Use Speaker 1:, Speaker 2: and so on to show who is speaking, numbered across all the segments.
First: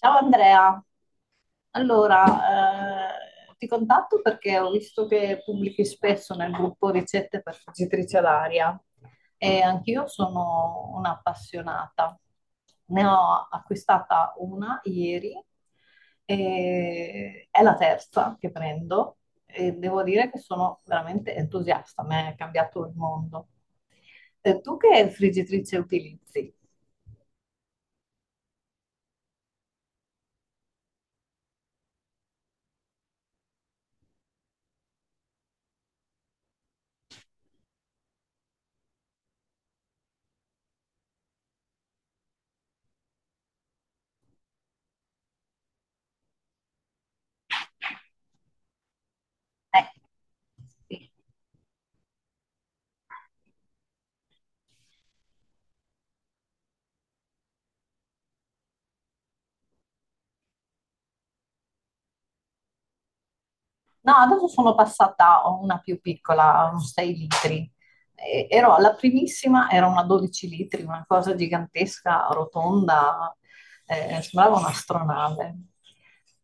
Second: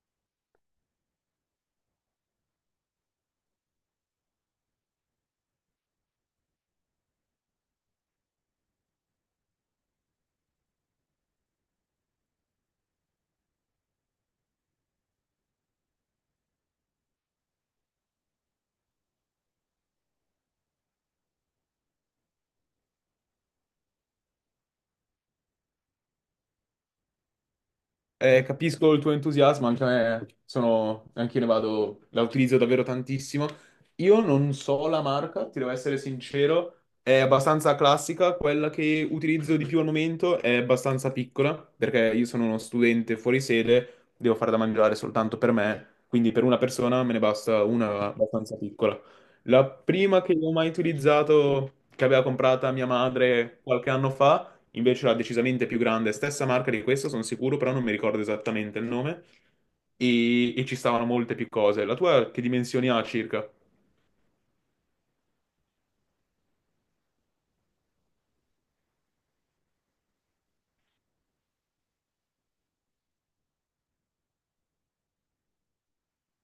Speaker 1: Ciao Andrea, allora ti contatto perché ho visto che pubblichi spesso nel gruppo ricette per friggitrice ad aria e anch'io sono un'appassionata. Ne ho acquistata una ieri e è la terza che prendo e devo dire che sono veramente entusiasta, mi è cambiato il mondo. Tu che friggitrice utilizzi?
Speaker 2: Capisco il tuo entusiasmo, anche a me sono, anche io ne vado, la utilizzo davvero tantissimo. Io non so la marca, ti devo essere sincero, è abbastanza classica, quella che utilizzo di più al momento è abbastanza piccola, perché io sono uno studente fuori sede, devo fare da mangiare soltanto per me, quindi per una persona me ne basta una abbastanza piccola. La
Speaker 1: Eh,
Speaker 2: prima che ho mai
Speaker 1: sì.
Speaker 2: utilizzato, che aveva comprata mia madre qualche anno fa. Invece la decisamente più grande, stessa marca di questa, sono sicuro, però non mi ricordo esattamente il nome. E ci stavano molte più cose. La tua che dimensioni ha circa?
Speaker 1: No, adesso sono passata a una più piccola, un 6 litri. Ero alla primissima, era una 12 litri, una cosa gigantesca, rotonda, sembrava un'astronave.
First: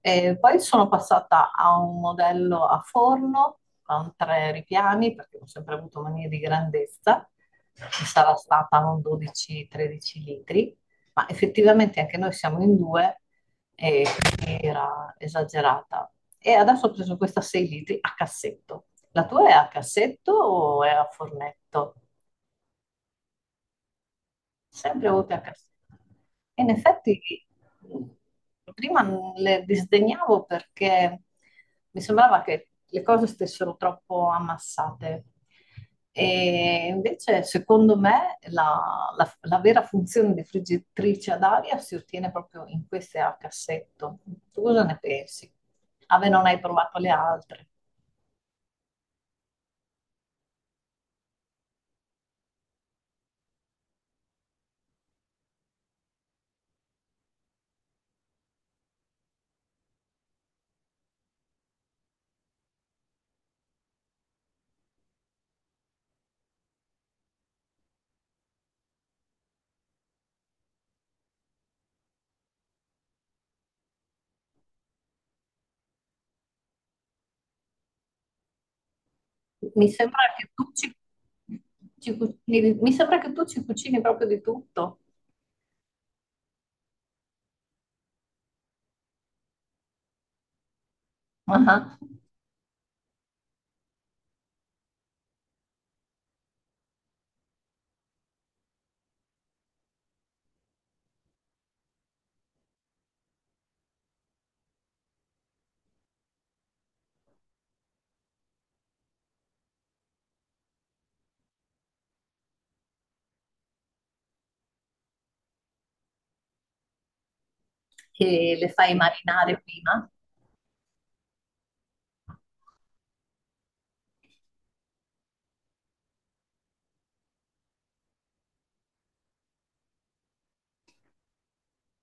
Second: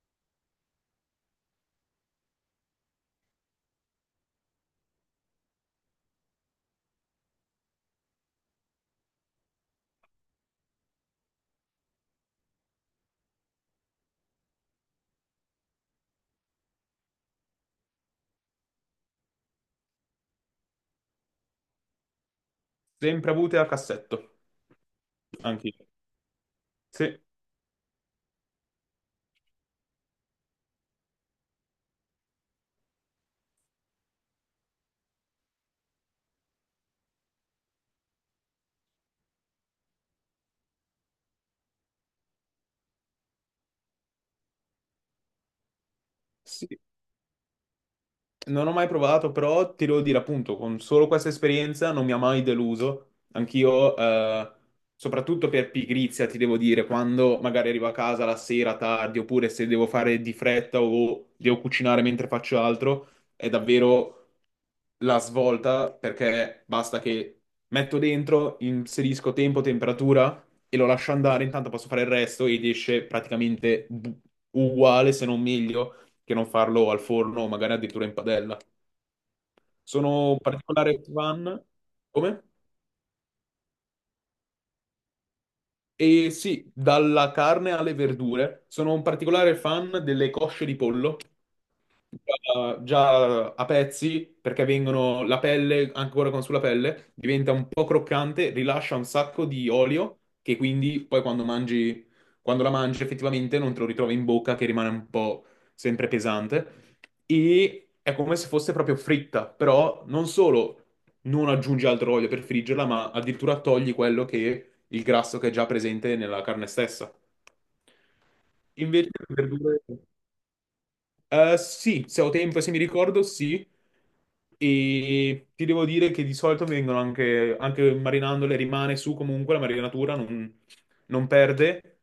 Speaker 1: E poi sono passata a un modello a forno con tre ripiani, perché ho sempre avuto manie di grandezza, che sarà stata un 12-13 litri, ma effettivamente anche noi siamo in due e quindi era esagerata. E adesso ho preso questa 6 litri a cassetto. La tua è a cassetto o è a fornetto?
Speaker 2: Sempre avute a cassetto,
Speaker 1: Sempre oltre a
Speaker 2: anche io.
Speaker 1: Castello. E in effetti
Speaker 2: Sì,
Speaker 1: mh, prima le disdegnavo perché mi sembrava che le cose stessero troppo ammassate. E invece, secondo me, la vera funzione di friggitrice ad aria si ottiene proprio in queste a cassetto. Tu cosa ne pensi? Ave, non hai
Speaker 2: sì.
Speaker 1: provato le altre.
Speaker 2: Non ho mai provato, però ti devo dire, appunto, con solo questa esperienza non mi ha mai deluso. Anch'io, soprattutto per pigrizia, ti devo dire, quando magari arrivo a casa la sera tardi, oppure se devo fare di fretta o devo cucinare mentre faccio altro, è davvero la svolta perché basta che metto dentro, inserisco tempo, temperatura e lo lascio andare, intanto posso fare il resto ed esce praticamente uguale, se non meglio, che non farlo al forno o magari addirittura in padella.
Speaker 1: Mi sembra
Speaker 2: Sono un
Speaker 1: che tu ci,
Speaker 2: particolare fan.
Speaker 1: ci
Speaker 2: Come?
Speaker 1: cucini, mi sembra che tu ci cucini proprio di tutto.
Speaker 2: E sì, dalla carne alle verdure, sono un particolare fan delle cosce di pollo
Speaker 1: Ah, ah.
Speaker 2: già a pezzi perché vengono la pelle, ancora con sulla pelle, diventa un po' croccante, rilascia un sacco di olio che quindi poi quando mangi, quando la mangi effettivamente non te lo ritrovi in bocca che rimane un po' sempre pesante e è come se fosse proprio fritta, però non solo non aggiungi altro olio per friggerla, ma addirittura togli quello che il grasso che è già presente nella carne stessa.
Speaker 1: Che le fai
Speaker 2: Invece le
Speaker 1: marinare
Speaker 2: verdure
Speaker 1: prima.
Speaker 2: sì, se ho tempo, e se mi ricordo, sì. E ti devo dire che di solito vengono anche marinandole, rimane su comunque la marinatura, non perde.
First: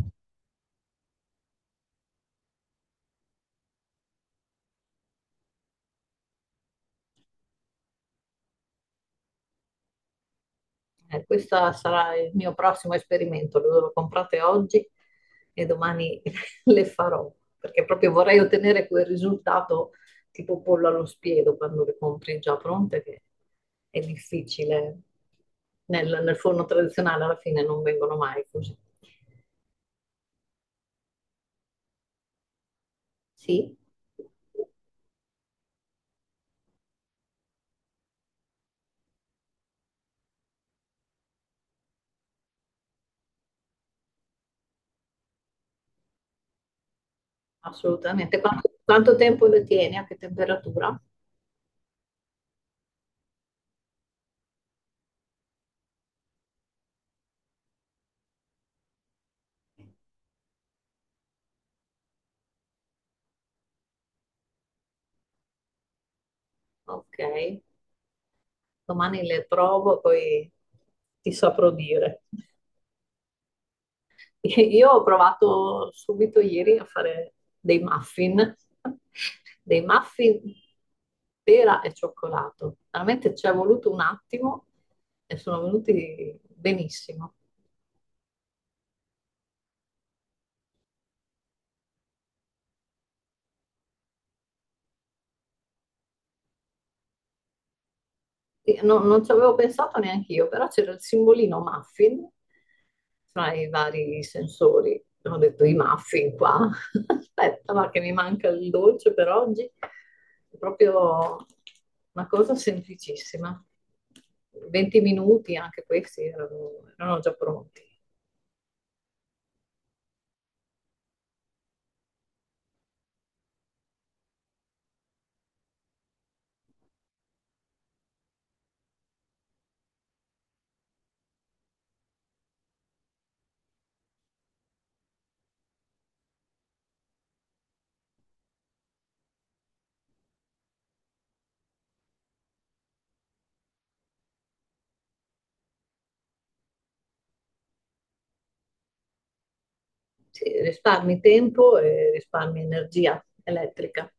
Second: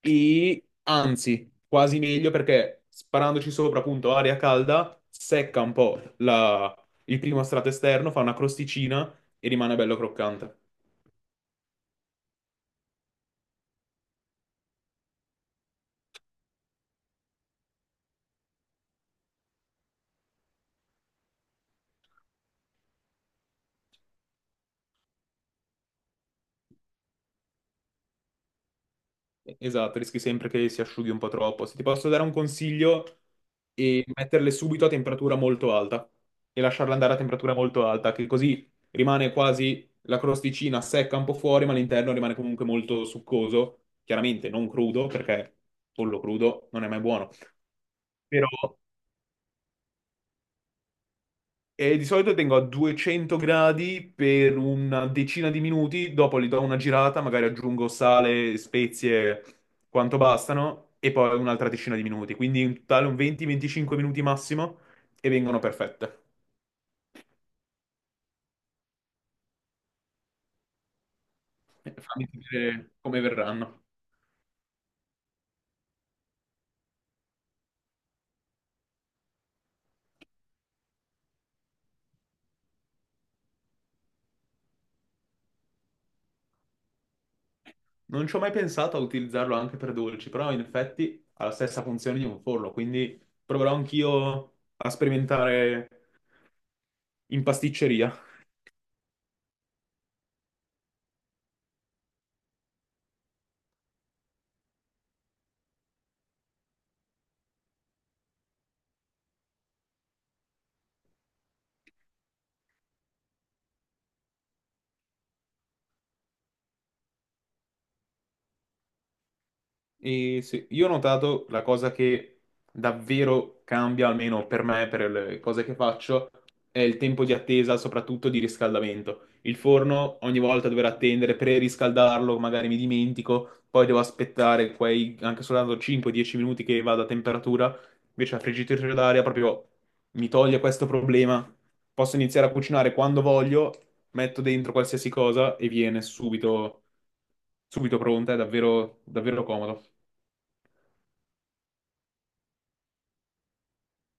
Speaker 2: E anzi, quasi meglio perché sparandoci sopra, appunto, aria calda, secca un po' il primo strato esterno, fa una crosticina e rimane bello croccante.
Speaker 1: Questo sarà il mio prossimo esperimento, lo comprate oggi e domani le farò, perché proprio vorrei ottenere quel risultato tipo pollo allo spiedo quando le compri già pronte, che è difficile. Nel forno tradizionale alla fine non vengono mai così.
Speaker 2: Esatto, rischi sempre che si asciughi un po' troppo. Se ti posso dare un consiglio,
Speaker 1: Sì,
Speaker 2: è metterle subito a temperatura molto alta e lasciarle andare a temperatura molto alta, che così rimane quasi la crosticina secca un po' fuori, ma l'interno rimane comunque molto succoso. Chiaramente non crudo, perché pollo crudo non è mai buono.
Speaker 1: assolutamente.
Speaker 2: Però.
Speaker 1: Quanto tempo le tieni? A che temperatura?
Speaker 2: E di solito tengo a 200 gradi per una decina di minuti, dopo li do una girata, magari aggiungo sale, spezie, quanto bastano, e poi un'altra decina di minuti. Quindi in totale un 20-25 minuti massimo e vengono perfette.
Speaker 1: Ok. Domani le trovo, poi ti saprò dire.
Speaker 2: Fammi vedere come verranno.
Speaker 1: Io ho provato subito ieri a fare dei muffin, dei muffin pera e cioccolato. Veramente ci è voluto un attimo e sono venuti benissimo.
Speaker 2: Non ci ho mai pensato a utilizzarlo anche per dolci, però in effetti ha la stessa funzione di un forno, quindi proverò anch'io a sperimentare in pasticceria.
Speaker 1: Sì, non ci avevo pensato neanche io, però c'era il simbolino muffin fra i vari sensori. Ho detto i muffin qua. Aspetta, ma che mi manca il dolce per oggi. È proprio una cosa semplicissima. 20 minuti, anche questi erano già pronti.
Speaker 2: E sì, io ho notato la cosa che davvero cambia, almeno per me, per le cose che faccio, è il tempo di attesa, soprattutto di riscaldamento. Il forno ogni volta dover attendere per riscaldarlo, magari mi dimentico, poi devo aspettare quei anche soltanto 5-10 minuti che vada a temperatura, invece la friggitrice d'aria proprio mi toglie questo problema. Posso iniziare a cucinare quando voglio, metto dentro qualsiasi cosa e viene subito, subito pronta, è davvero, davvero comodo.
Speaker 1: Sì, risparmi tempo e risparmi energia elettrica.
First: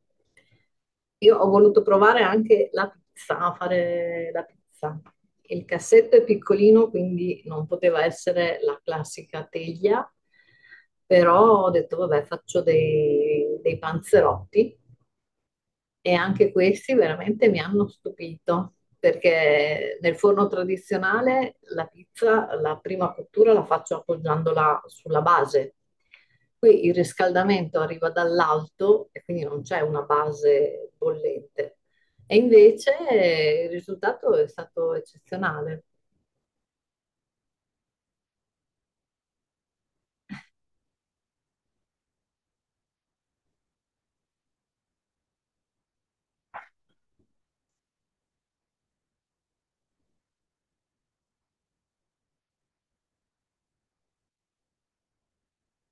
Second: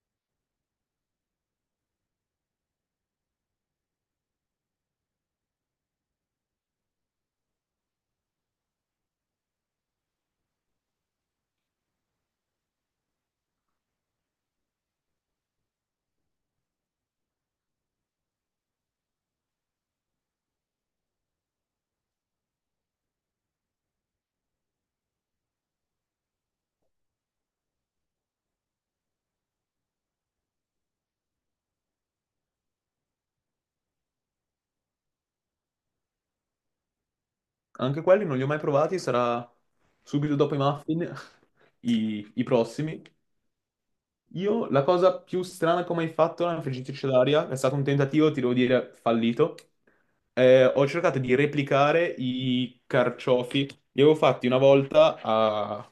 Speaker 1: Io ho voluto provare anche la pizza, a fare la pizza. Il cassetto è piccolino, quindi non poteva essere la classica teglia, però ho detto, vabbè, faccio dei panzerotti e anche questi veramente mi hanno stupito, perché nel forno tradizionale la pizza, la prima cottura la faccio appoggiandola sulla base. Qui il riscaldamento arriva dall'alto e quindi non c'è una base bollente. E invece il risultato è stato eccezionale.
Speaker 2: Anche quelli non li ho mai provati, sarà subito dopo i muffin i prossimi. Io la cosa più strana che ho mai fatto nella friggitrice d'aria è stato un tentativo, ti devo dire, fallito. Ho cercato di replicare i carciofi. Li avevo fatti una volta a-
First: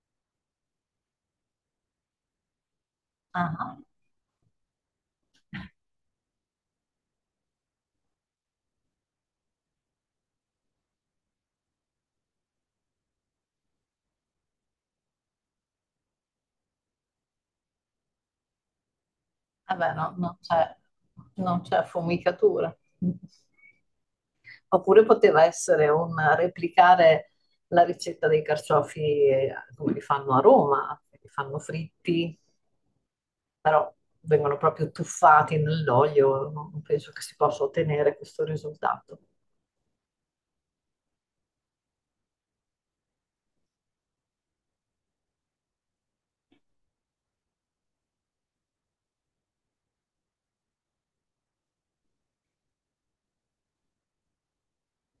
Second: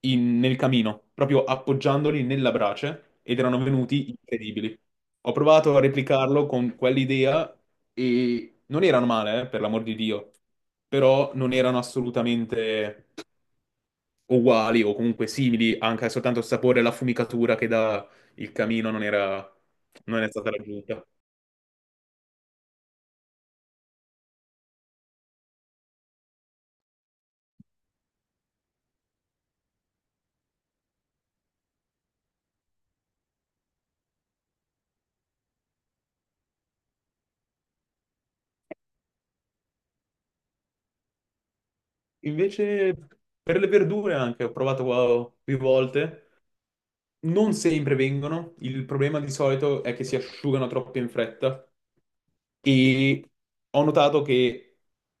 Speaker 2: in- nel camino, proprio appoggiandoli nella brace, ed erano
Speaker 1: Ah,
Speaker 2: venuti incredibili. Ho provato a replicarlo con quell'idea e non erano male, per l'amor di Dio, però non erano assolutamente uguali o comunque simili, anche soltanto il sapore e la fumicatura che dà il camino
Speaker 1: vabbè, no,
Speaker 2: non è
Speaker 1: non
Speaker 2: stata
Speaker 1: c'è
Speaker 2: raggiunta.
Speaker 1: non c'è affumicatura. Oppure poteva essere un replicare la ricetta dei carciofi come li fanno a Roma, li fanno fritti, però vengono proprio tuffati nell'olio, non penso che si possa ottenere questo risultato.
Speaker 2: Invece per le verdure anche, ho provato qua più volte, non sempre vengono, il problema di solito è che si asciugano troppo in fretta. E ho notato che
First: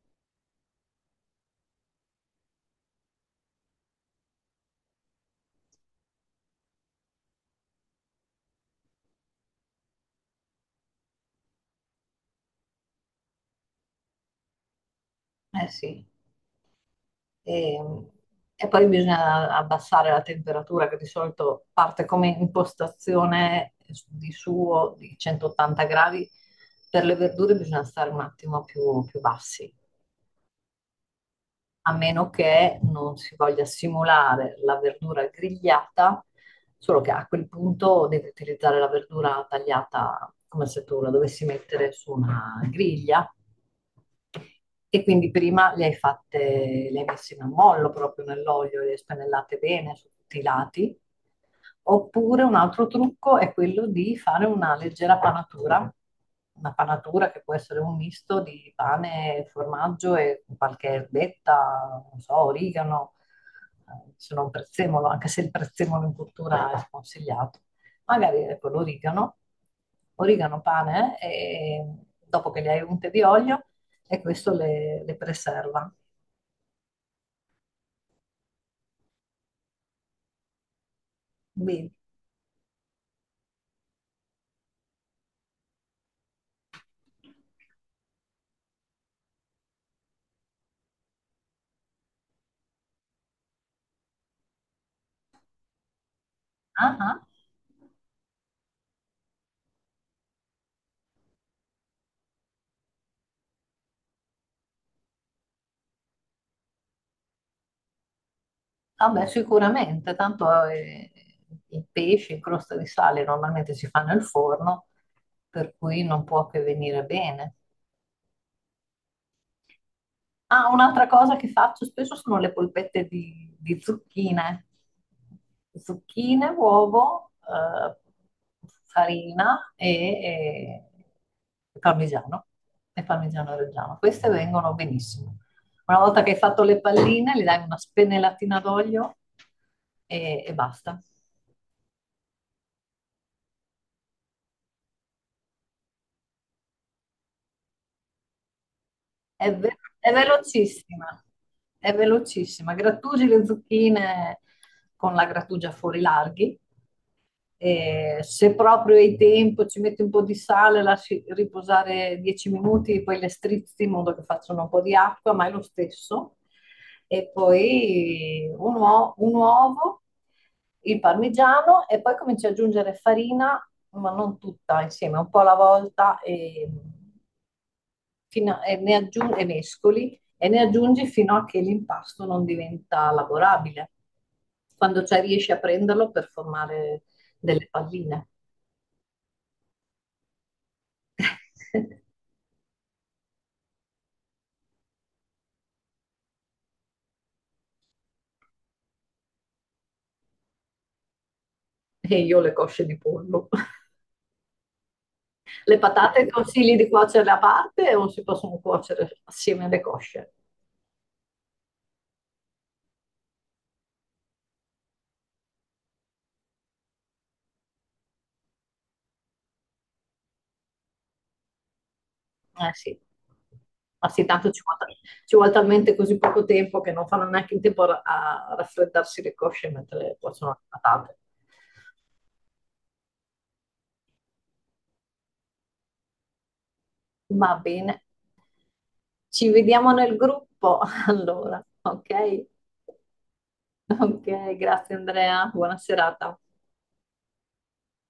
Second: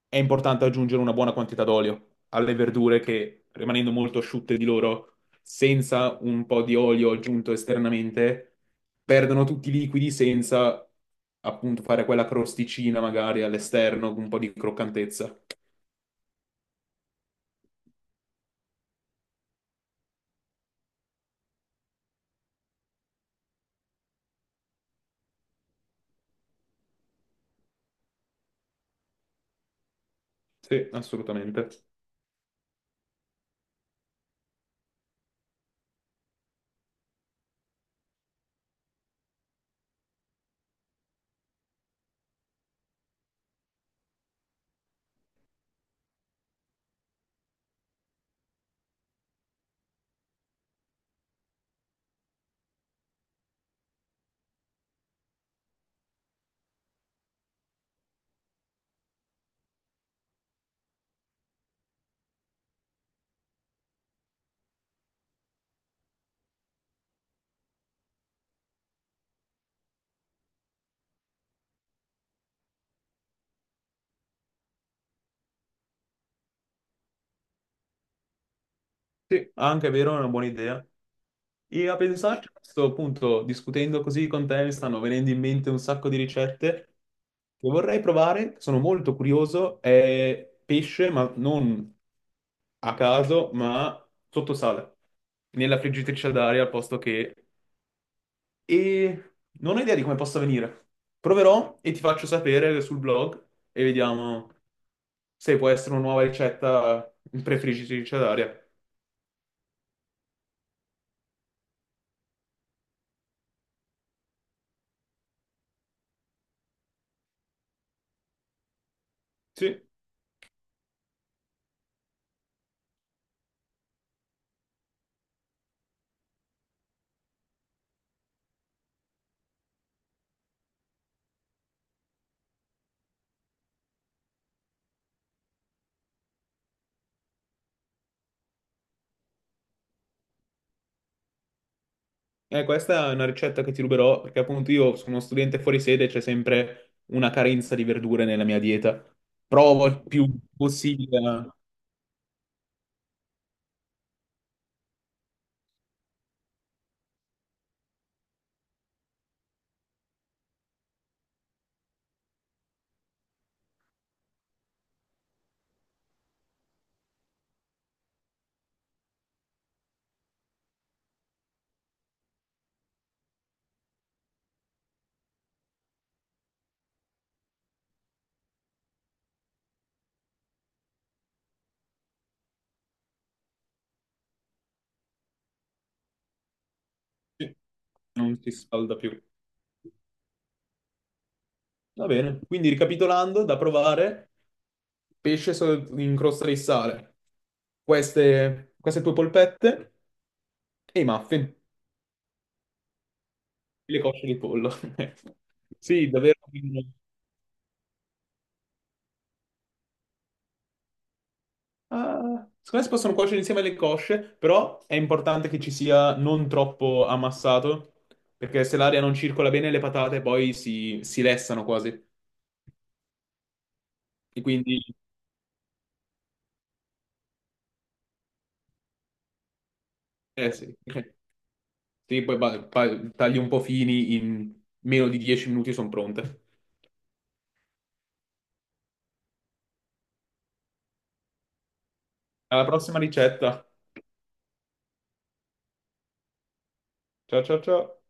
Speaker 2: è importante aggiungere una buona quantità d'olio alle verdure che, rimanendo molto asciutte di loro, senza un po' di olio aggiunto esternamente, perdono tutti i liquidi senza appunto fare quella crosticina magari all'esterno, con un po' di croccantezza.
Speaker 1: Eh sì. E, e poi bisogna abbassare la temperatura che di solito parte come impostazione di suo di 180 gradi. Per le verdure bisogna stare un attimo più bassi,
Speaker 2: Sì, assolutamente.
Speaker 1: a meno che non si voglia simulare la verdura grigliata, solo che a quel punto devi utilizzare la verdura tagliata come se tu la dovessi mettere su una griglia e quindi prima le hai fatte, le hai messe in ammollo proprio nell'olio, le hai spennellate bene su tutti i lati. Oppure un altro trucco è quello di fare una leggera panatura, una panatura che può essere un misto di pane, formaggio e qualche erbetta, non so, origano, se non prezzemolo, anche se il prezzemolo in cultura è sconsigliato. Magari ecco l'origano, origano, pane, e dopo che le hai unte di olio, e questo le preserva.
Speaker 2: Sì, ah, anche è vero, è una buona idea. E
Speaker 1: Quindi,
Speaker 2: a pensarci, a questo punto, discutendo così con te, mi stanno venendo in mente un sacco di ricette che vorrei provare, che sono molto curioso, è pesce, ma non a caso, ma sotto sale, nella friggitrice d'aria al
Speaker 1: ah,
Speaker 2: posto
Speaker 1: ah.
Speaker 2: che. E non ho idea di come possa venire. Proverò e ti faccio sapere sul blog e vediamo se può essere una nuova ricetta in friggitrice d'aria.
Speaker 1: Vabbè, sicuramente, tanto i pesci in crosta di sale normalmente si fanno al forno, per cui non può che venire bene.
Speaker 2: Sì.
Speaker 1: Ah, un'altra cosa che faccio spesso sono le polpette di zucchine. Zucchine, uovo, farina e parmigiano. E parmigiano reggiano. Queste vengono benissimo. Una volta che hai fatto le palline, gli dai una spennellatina d'olio e basta.
Speaker 2: Questa è una ricetta che ti ruberò perché appunto io sono uno studente fuori sede e c'è sempre una carenza di verdure nella mia dieta. Provo il
Speaker 1: È
Speaker 2: più
Speaker 1: velocissima,
Speaker 2: possibile,
Speaker 1: è velocissima. Grattugi le zucchine con la grattugia fuori larghi. E se proprio hai tempo, ci metti un po' di sale, lasci riposare 10 minuti, poi le strizzi in modo che facciano un po' di acqua, ma è lo stesso. E poi un uovo, il parmigiano e poi cominci ad aggiungere farina, ma non tutta insieme, un po' alla volta e, e ne aggiungi, e mescoli e ne aggiungi fino a che l'impasto non diventa lavorabile. Quando c'è riesci a prenderlo per formare
Speaker 2: sì,
Speaker 1: delle palline.
Speaker 2: non si scalda più. Va bene, quindi ricapitolando, da provare, pesce in crosta di sale, queste tue polpette e i muffin,
Speaker 1: E io le cosce di pollo.
Speaker 2: le cosce di pollo.
Speaker 1: Le
Speaker 2: Sì,
Speaker 1: patate
Speaker 2: davvero.
Speaker 1: consigli di cuocerle a parte o si possono cuocere assieme alle cosce?
Speaker 2: Ah, secondo me si possono cuocere insieme alle cosce, però è importante che ci sia non troppo ammassato, perché se l'aria non circola bene le patate poi si lessano quasi.
Speaker 1: Eh sì, ma sì,
Speaker 2: E
Speaker 1: tanto
Speaker 2: quindi,
Speaker 1: ci vuole talmente così poco tempo che non fanno neanche in tempo a raffreddarsi le cosce mentre cuociono
Speaker 2: eh
Speaker 1: le
Speaker 2: sì,
Speaker 1: patate.
Speaker 2: sì, poi tagli un po' fini, in meno di 10 minuti sono pronte.
Speaker 1: Va bene, ci vediamo nel gruppo allora, ok?
Speaker 2: Alla prossima ricetta.
Speaker 1: Ok, grazie Andrea, buona serata.
Speaker 2: Ciao ciao ciao.